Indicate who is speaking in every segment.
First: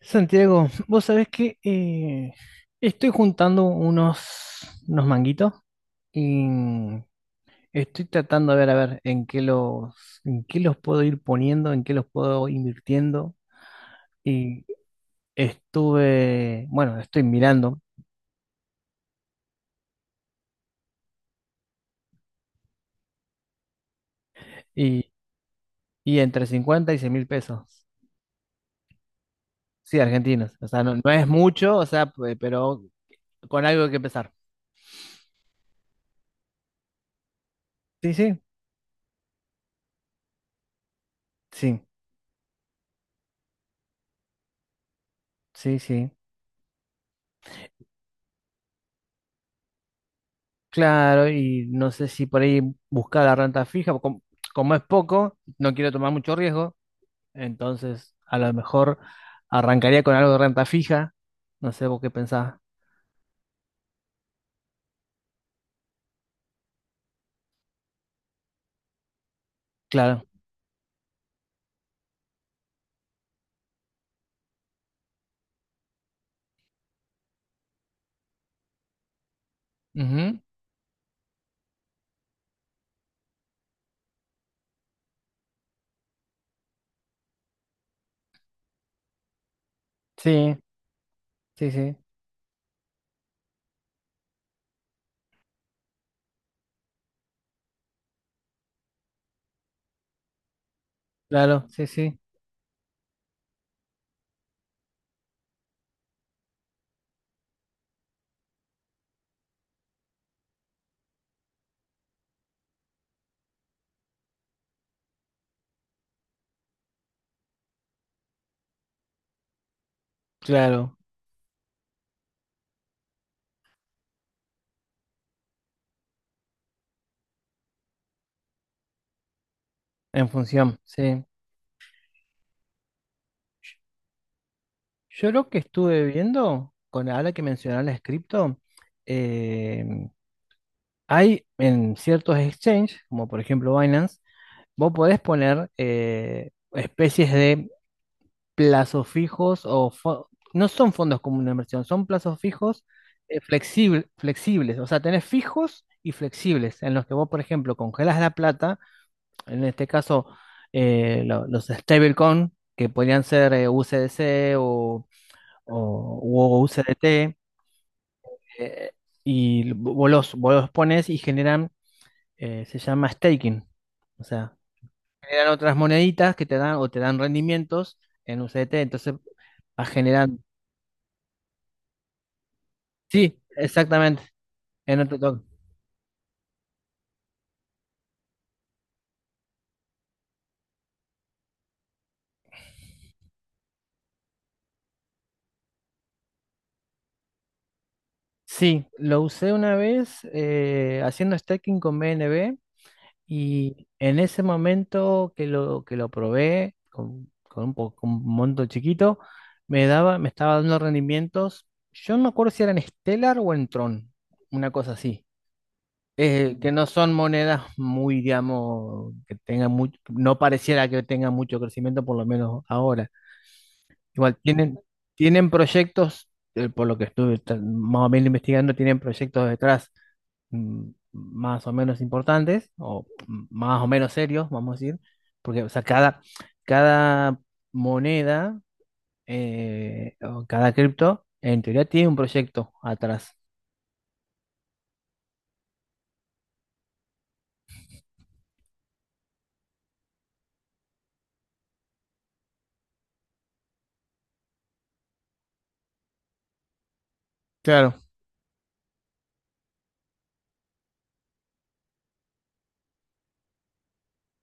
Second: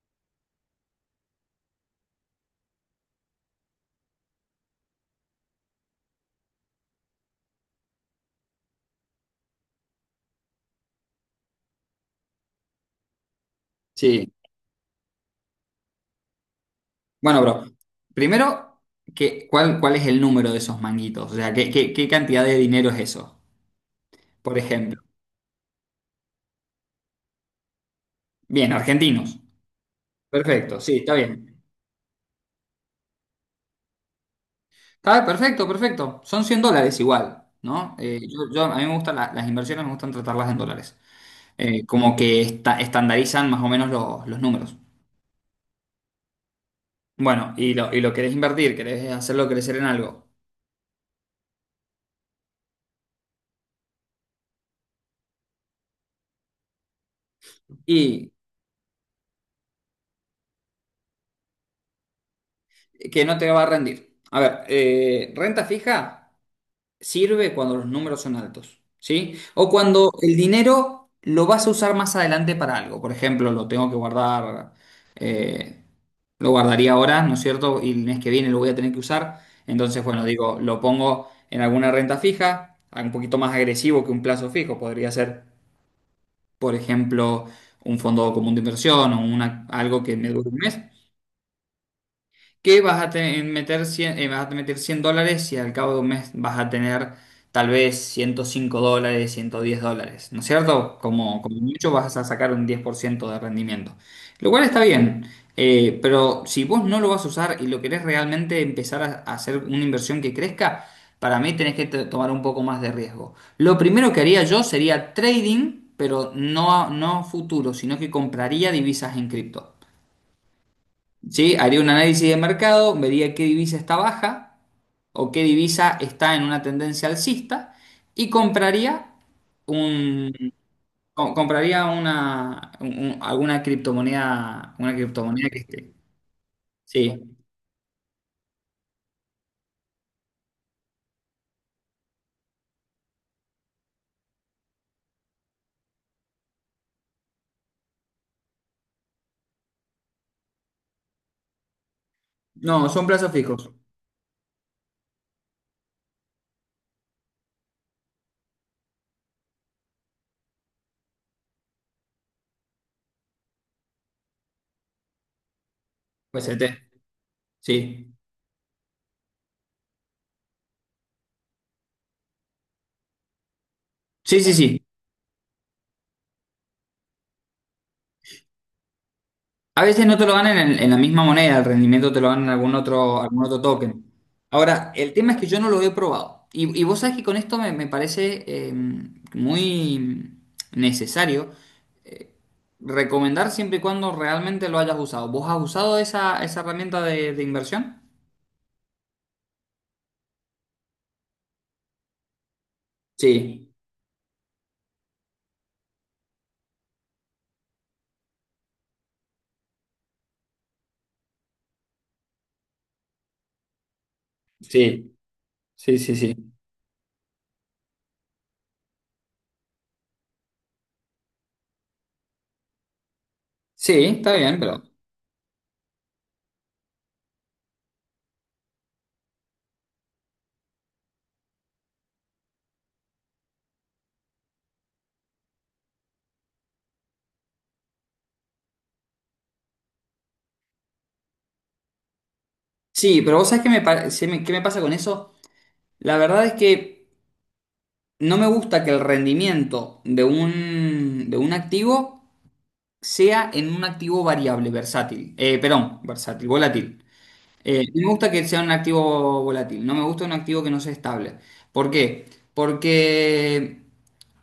Speaker 1: Santiago, vos sabés que estoy juntando unos manguitos y estoy tratando de ver, a ver, en qué los puedo ir poniendo, en qué los puedo invirtiendo.
Speaker 2: Sí.
Speaker 1: Y bueno, estoy
Speaker 2: Bueno, bro,
Speaker 1: mirando
Speaker 2: primero, ¿ cuál es el número de esos manguitos? O sea, ¿ qué cantidad de dinero es eso? Por ejemplo.
Speaker 1: y, y entre 50 y 100 mil pesos.
Speaker 2: Bien, argentinos.
Speaker 1: Sí, argentinos. O
Speaker 2: Perfecto,
Speaker 1: sea, no,
Speaker 2: sí,
Speaker 1: no
Speaker 2: está
Speaker 1: es
Speaker 2: bien.
Speaker 1: mucho, o sea, pero con algo que empezar.
Speaker 2: Está perfecto, perfecto. Son $100 igual, ¿no?
Speaker 1: Sí, sí,
Speaker 2: A mí me gustan las inversiones, me gustan tratarlas en dólares.
Speaker 1: sí,
Speaker 2: Como que estandarizan más o menos los números.
Speaker 1: sí, sí.
Speaker 2: Bueno, y lo querés invertir, querés hacerlo crecer en algo.
Speaker 1: Claro, y no sé si por ahí buscar la renta fija, como es poco, no quiero tomar mucho riesgo, entonces
Speaker 2: Y
Speaker 1: a lo mejor arrancaría con algo de renta fija, no sé vos qué pensás,
Speaker 2: que no te va a rendir. A ver, renta fija sirve cuando los números son altos, ¿sí? O cuando
Speaker 1: claro.
Speaker 2: el dinero lo vas a usar más adelante para algo. Por ejemplo, lo tengo que guardar, eh, lo guardaría ahora, ¿no es cierto? Y el mes que viene lo voy a tener que usar. Entonces, bueno,
Speaker 1: Ujú.
Speaker 2: digo, lo pongo en alguna renta fija, un poquito más agresivo que un plazo fijo. Podría ser, por ejemplo, un fondo común de inversión o una, algo que me dure un
Speaker 1: Sí,
Speaker 2: mes
Speaker 1: sí, sí,
Speaker 2: que meter 100, vas a meter $100 y al cabo de un mes vas a tener tal vez $105, $110, ¿no es cierto? Como, como
Speaker 1: claro, sí,
Speaker 2: mucho vas
Speaker 1: sí,
Speaker 2: a sacar un 10% de rendimiento, lo cual está bien, pero si vos no lo vas a usar y lo querés realmente empezar a hacer una inversión que crezca, para mí tenés que tomar un poco más de riesgo. Lo primero que haría yo sería trading, pero no, no a futuro, sino que compraría divisas en cripto.
Speaker 1: claro,
Speaker 2: Sí, haría un análisis de mercado, vería qué divisa está baja o qué divisa está en una tendencia alcista y compraría
Speaker 1: en
Speaker 2: un
Speaker 1: función, sí.
Speaker 2: compraría alguna criptomoneda, una
Speaker 1: Yo
Speaker 2: criptomoneda
Speaker 1: lo
Speaker 2: que
Speaker 1: que
Speaker 2: esté.
Speaker 1: estuve viendo, con
Speaker 2: Sí.
Speaker 1: ahora que mencionar las cripto, eh, hay en ciertos exchanges, como por ejemplo Binance, vos podés poner especies de plazos fijos o no son fondos comunes de inversión, son plazos fijos
Speaker 2: No, son plazos fijos.
Speaker 1: flexibles. O sea, tenés fijos y flexibles en los que vos, por ejemplo, congelas la plata, en este caso los stablecoin, que podrían ser USDC o u
Speaker 2: UST.
Speaker 1: USDT,
Speaker 2: Sí.
Speaker 1: eh, y vos los pones y generan, se llama staking. O
Speaker 2: Sí, sí,
Speaker 1: sea,
Speaker 2: sí.
Speaker 1: generan otras moneditas que te dan o te dan rendimientos en USDT. Entonces,
Speaker 2: A
Speaker 1: va
Speaker 2: veces no te lo
Speaker 1: generando.
Speaker 2: ganan en la misma moneda, el rendimiento te lo ganan en
Speaker 1: Sí,
Speaker 2: algún otro token.
Speaker 1: exactamente.
Speaker 2: Ahora,
Speaker 1: En
Speaker 2: el
Speaker 1: otro
Speaker 2: tema es
Speaker 1: toque.
Speaker 2: que yo no lo he probado. Y vos sabés que con esto me, me parece muy necesario eh, recomendar siempre y cuando realmente lo hayas usado. ¿Vos has usado esa, esa herramienta de inversión?
Speaker 1: Sí, lo usé una vez haciendo stacking con BNB
Speaker 2: Sí,
Speaker 1: y en ese momento que lo probé con un monto chiquito, me estaba dando rendimientos. Yo no me acuerdo si eran Stellar o en Tron, una cosa
Speaker 2: sí,
Speaker 1: así.
Speaker 2: sí, sí, sí.
Speaker 1: Que no son monedas muy, digamos, que tengan mucho, no pareciera que tengan mucho crecimiento, por lo menos ahora.
Speaker 2: Sí, está
Speaker 1: Igual
Speaker 2: bien,
Speaker 1: tienen,
Speaker 2: pero...
Speaker 1: tienen proyectos, por lo que estuve más o menos investigando, tienen proyectos detrás más o menos importantes, o más o menos serios, vamos a decir, porque o sea, cada moneda o cada cripto, en teoría, tiene un proyecto
Speaker 2: Sí,
Speaker 1: atrás.
Speaker 2: pero vos sabés que me, qué me pasa con eso. La verdad es que... No me gusta que el rendimiento de un activo sea en un activo variable, versátil. Perdón, versátil, volátil.
Speaker 1: Claro.
Speaker 2: No me gusta que sea un activo volátil. No me gusta un activo que no sea estable. ¿Por qué? Porque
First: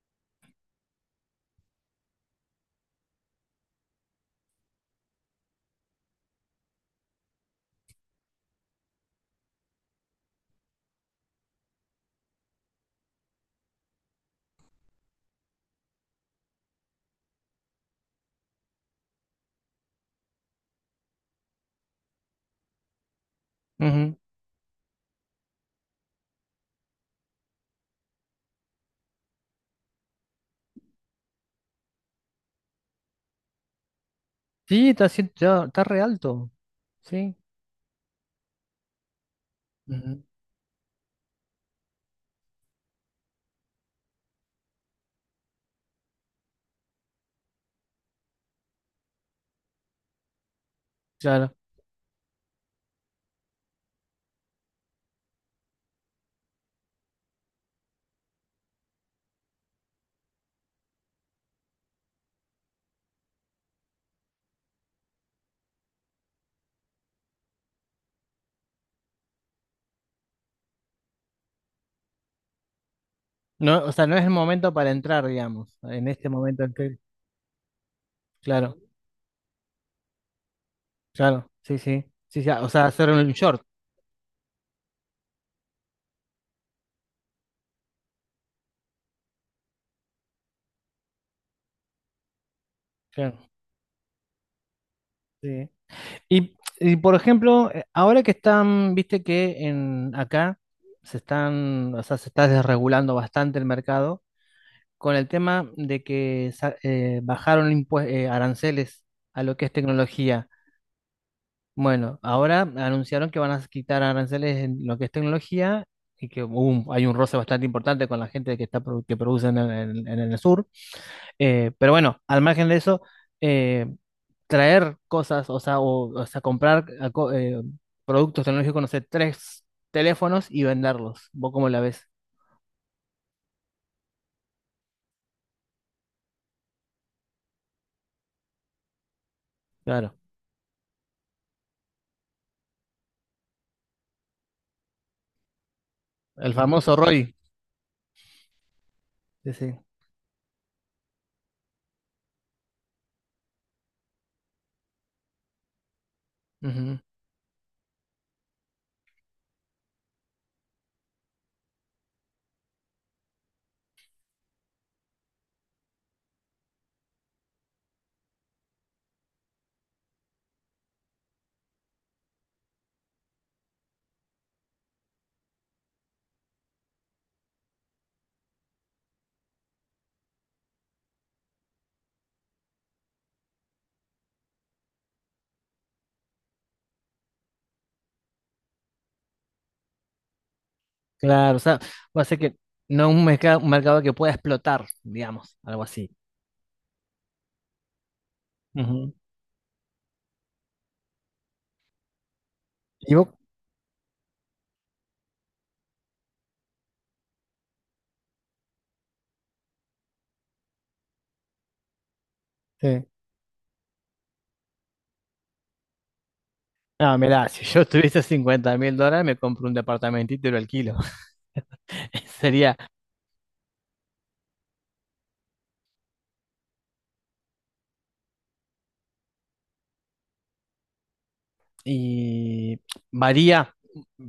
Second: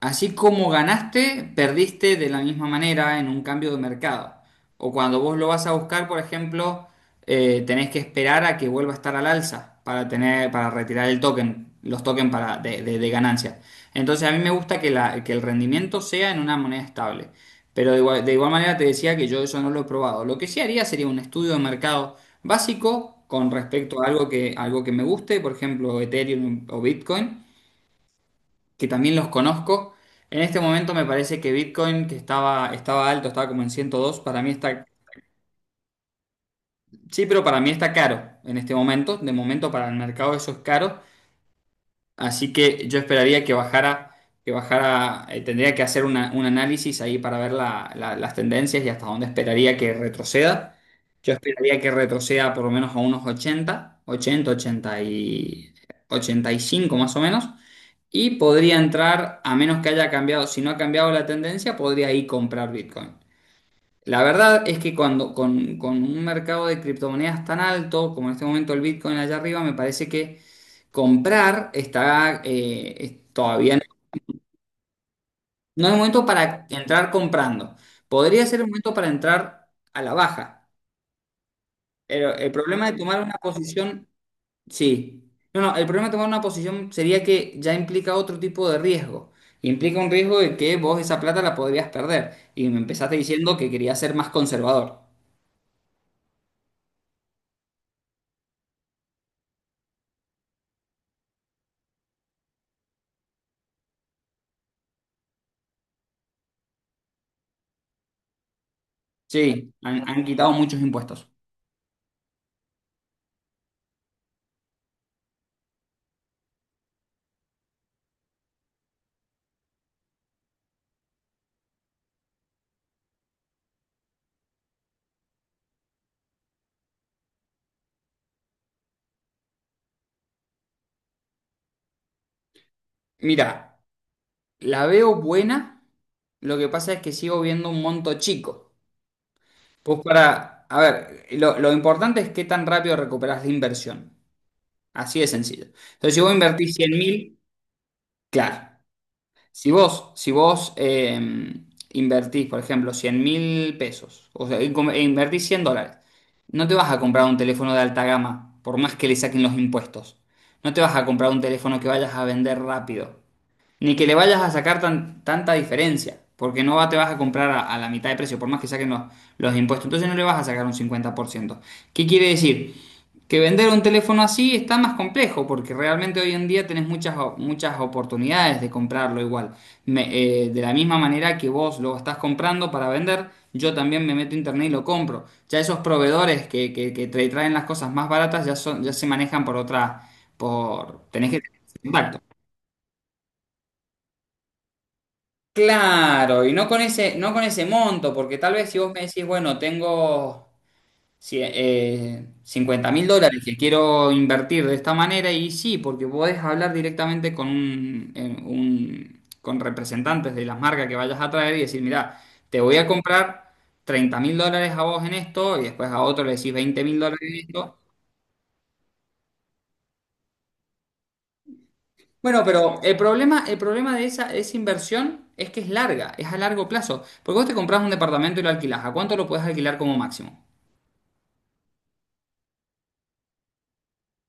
Speaker 2: así como ganaste, perdiste de la misma manera en un cambio de mercado. O cuando vos lo vas a buscar, por ejemplo, tenés que esperar a que vuelva a estar al alza para tener, para retirar el token, los tokens para, de ganancia. Entonces a mí me gusta que el rendimiento sea en una moneda estable. Pero de igual manera te decía que yo eso no lo he probado. Lo que sí haría sería un estudio de mercado básico con respecto a
Speaker 1: Ujú.
Speaker 2: algo que me guste, por ejemplo, Ethereum o Bitcoin, que también los conozco. En este momento me parece que Bitcoin, que estaba, estaba alto, estaba como en 102, para mí está,
Speaker 1: Sí, está re alto.
Speaker 2: sí,
Speaker 1: Sí.
Speaker 2: pero para mí está caro en este momento. De momento para el
Speaker 1: Ujú.
Speaker 2: mercado eso es caro. Así que yo esperaría que bajara, tendría que hacer un análisis ahí para ver las tendencias y hasta dónde esperaría que retroceda. Yo
Speaker 1: Claro.
Speaker 2: esperaría que retroceda por lo menos a unos 80, 80, 80 y 85 más o menos. Y podría entrar, a menos que haya cambiado, si no ha cambiado la tendencia, podría ahí comprar Bitcoin. La verdad es que cuando con un mercado de criptomonedas tan alto como en este momento el Bitcoin allá arriba, me parece que comprar está todavía no,
Speaker 1: No, o sea, no es el momento para entrar, digamos,
Speaker 2: no es
Speaker 1: en
Speaker 2: momento
Speaker 1: este momento
Speaker 2: para
Speaker 1: en que,
Speaker 2: entrar comprando. Podría ser el
Speaker 1: claro.
Speaker 2: momento para entrar a la baja,
Speaker 1: Claro, sí, sí.
Speaker 2: pero
Speaker 1: Sí, sí,
Speaker 2: el
Speaker 1: ah, o sea,
Speaker 2: problema de
Speaker 1: hacer
Speaker 2: tomar
Speaker 1: un
Speaker 2: una
Speaker 1: short.
Speaker 2: posición. Sí. No, no, el problema de tomar una posición sería que ya implica otro tipo de riesgo. Implica un riesgo de que vos esa plata la podrías perder. Y me empezaste
Speaker 1: Claro,
Speaker 2: diciendo que querías ser más conservador.
Speaker 1: sí. Y, y, por ejemplo, ahora que están, viste que en acá se están, o sea, se está desregulando bastante el mercado con el tema de que bajaron aranceles a lo que
Speaker 2: Sí,
Speaker 1: es
Speaker 2: han, han
Speaker 1: tecnología.
Speaker 2: quitado muchos impuestos.
Speaker 1: Bueno, ahora anunciaron que van a quitar aranceles en lo que es tecnología y que hay un roce bastante importante con la gente que está que produce en el sur. Pero bueno, al margen de eso, eh, traer cosas, o sea, o sea, comprar productos tecnológicos, no sé, tres teléfonos y venderlos. ¿Vos cómo la ves?
Speaker 2: Mira, la veo buena. Lo que pasa es que sigo viendo un monto chico. Pues
Speaker 1: Claro.
Speaker 2: para, a ver, lo importante es qué tan rápido recuperas la inversión. Así de sencillo. Entonces, si vos
Speaker 1: El
Speaker 2: invertís cien
Speaker 1: famoso Roy.
Speaker 2: mil, claro.
Speaker 1: Sí,
Speaker 2: Si
Speaker 1: sí.
Speaker 2: vos, invertís, por ejemplo, 100.000 pesos, o sea, invertís $100, no te vas
Speaker 1: Ujú.
Speaker 2: a comprar un teléfono de alta gama, por más que le saquen los impuestos. No te vas a comprar un teléfono que vayas a vender rápido. Ni que le vayas a sacar tanta diferencia, porque no va- te vas a comprar a la mitad de precio, por más que saquen los impuestos. Entonces no le vas a sacar un 50%. ¿Qué quiere decir? Que vender un teléfono así está más complejo, porque realmente hoy en día tenés muchas, muchas oportunidades de comprarlo igual. Me- de la misma manera que vos lo estás comprando para vender, yo también me meto a internet y lo compro. Ya esos proveedores que te traen las cosas más baratas ya, son, ya se manejan por otra, por... tenés que
Speaker 1: Claro, o sea,
Speaker 2: tener
Speaker 1: va a ser que no un mercado que pueda explotar, digamos, algo así.
Speaker 2: claro, y no con ese, no con ese monto, porque tal vez si vos me
Speaker 1: Ujú.
Speaker 2: decís, bueno, tengo cincuenta mil
Speaker 1: ¿Y vos?
Speaker 2: dólares que quiero invertir de esta manera, y sí, porque podés hablar directamente con un, con representantes de las marcas que vayas a traer y decir, mirá, te voy a
Speaker 1: Sí.
Speaker 2: comprar $30.000 a vos en esto, y después a otro le decís veinte mil
Speaker 1: No,
Speaker 2: dólares en
Speaker 1: mirá, si
Speaker 2: esto.
Speaker 1: yo tuviese 50.000 dólares, me compro un departamentito y lo alquilo.
Speaker 2: Bueno,
Speaker 1: Sería.
Speaker 2: pero el problema de esa, esa inversión es que es larga, es a largo plazo. Porque vos te compras un departamento y lo alquilás. ¿A cuánto lo puedes alquilar como máximo?
Speaker 1: Y varía,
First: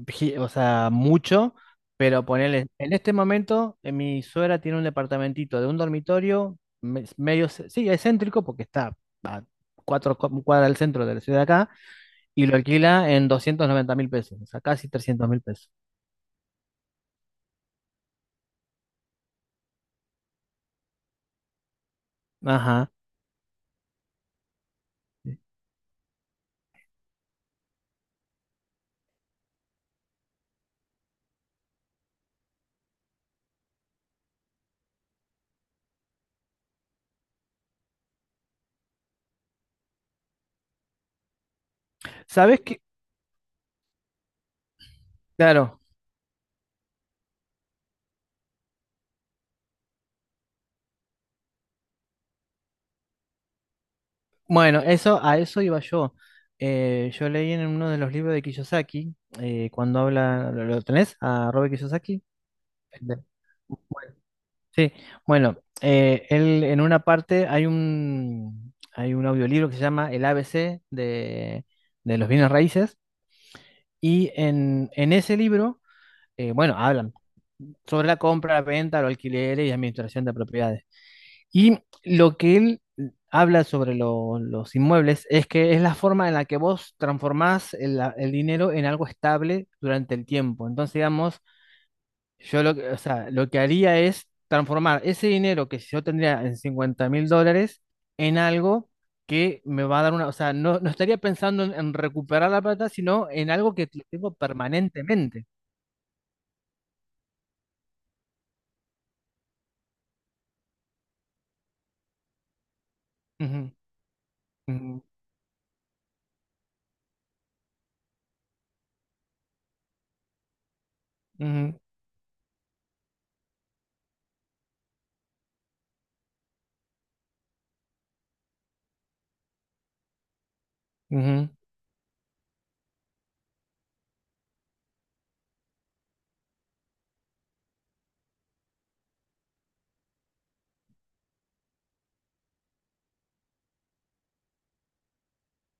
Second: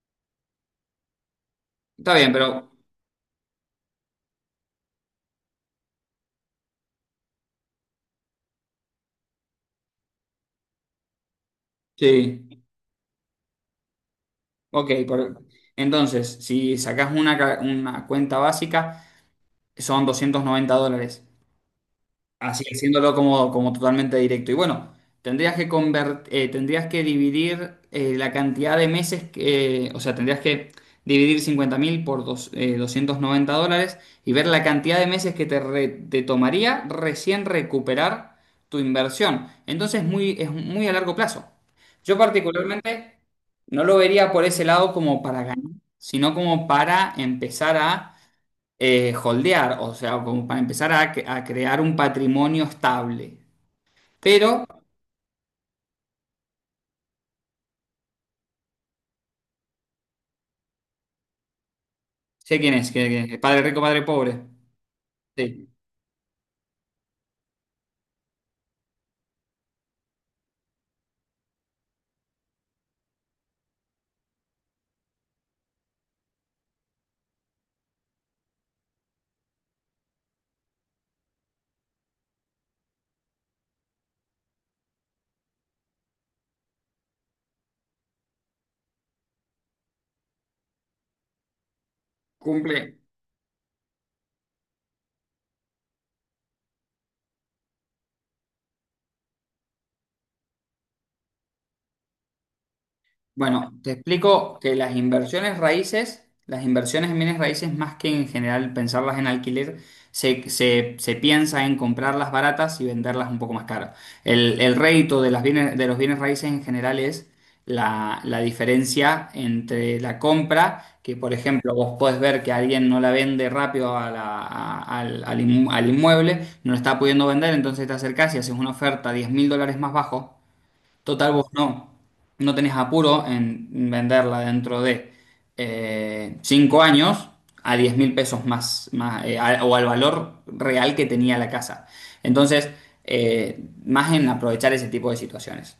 Speaker 1: o sea, mucho,
Speaker 2: Está
Speaker 1: pero
Speaker 2: bien,
Speaker 1: ponele,
Speaker 2: pero...
Speaker 1: en este momento mi suegra tiene un departamentito de un dormitorio, sí, es céntrico porque está cuatro cuadras del centro de la ciudad acá, y lo
Speaker 2: Sí,
Speaker 1: alquila en 290.000 pesos, o sea, casi
Speaker 2: ok.
Speaker 1: 300.000
Speaker 2: por-
Speaker 1: pesos.
Speaker 2: Entonces, si sacás una, una cuenta básica, son $290. Así que
Speaker 1: Ajá.
Speaker 2: siéndolo como, como totalmente directo. Y bueno, tendrías que dividir la cantidad de meses que, o sea, tendrías que dividir 50.000 por 290 dólares y ver la cantidad de meses que te, te tomaría recién recuperar tu inversión. Entonces muy, es muy a largo plazo. Yo
Speaker 1: ¿Sabes qué?
Speaker 2: particularmente no lo vería por ese lado como para ganar,
Speaker 1: Claro,
Speaker 2: sino como para empezar a holdear, o sea, como para empezar a, a crear un patrimonio estable. Pero,
Speaker 1: bueno, a eso iba yo. Yo leí en uno de los libros de Kiyosaki, cuando habla, ¿lo tenés? A Robert Kiyosaki.
Speaker 2: sé quién es,
Speaker 1: de-
Speaker 2: padre rico, padre pobre.
Speaker 1: Sí, bueno,
Speaker 2: Sí,
Speaker 1: él en una parte hay un audiolibro que se llama El ABC de los bienes raíces y en ese libro, bueno, hablan sobre la compra, la venta, los alquileres y administración de propiedades. Y lo que él habla sobre los inmuebles es que es la forma en la que vos transformás el dinero en algo estable durante el tiempo. Entonces, digamos,
Speaker 2: cumple.
Speaker 1: o sea, lo que haría es transformar ese dinero que yo tendría en 50.000 dólares en algo que me va a dar una, o sea, no, no estaría pensando en recuperar la plata, sino en
Speaker 2: Bueno,
Speaker 1: algo que
Speaker 2: te
Speaker 1: lo tengo
Speaker 2: explico que las
Speaker 1: permanentemente.
Speaker 2: inversiones raíces, las inversiones en bienes raíces, más que en general pensarlas en alquiler, se piensa en comprarlas baratas y venderlas un poco más
Speaker 1: Ujú,
Speaker 2: caras. El
Speaker 1: ujú,
Speaker 2: rédito de las bienes, de los bienes raíces en general es la, la diferencia entre la compra, que por ejemplo vos podés ver que alguien no la vende rápido a al al inmueble, no la está pudiendo vender, entonces te acercás y haces una oferta $10.000 más bajo.
Speaker 1: ujú,
Speaker 2: Total, vos
Speaker 1: ujú.
Speaker 2: no, no tenés apuro en venderla dentro de 5 años a 10.000 pesos más, más o al valor real que tenía la casa. Entonces, eh, más en aprovechar ese tipo de situaciones.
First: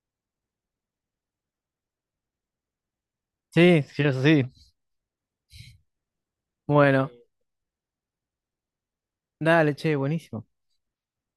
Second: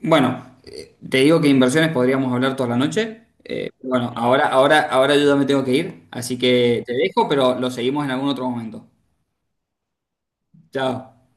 Speaker 2: Bueno, te digo que inversiones podríamos hablar toda la noche.
Speaker 1: Sí, sí,
Speaker 2: Bueno,
Speaker 1: eso sí.
Speaker 2: ahora, ahora, ahora yo ya me tengo que ir, así que te
Speaker 1: Bueno,
Speaker 2: dejo, pero lo seguimos en algún otro momento.
Speaker 1: dale, che, buenísimo.
Speaker 2: Chao.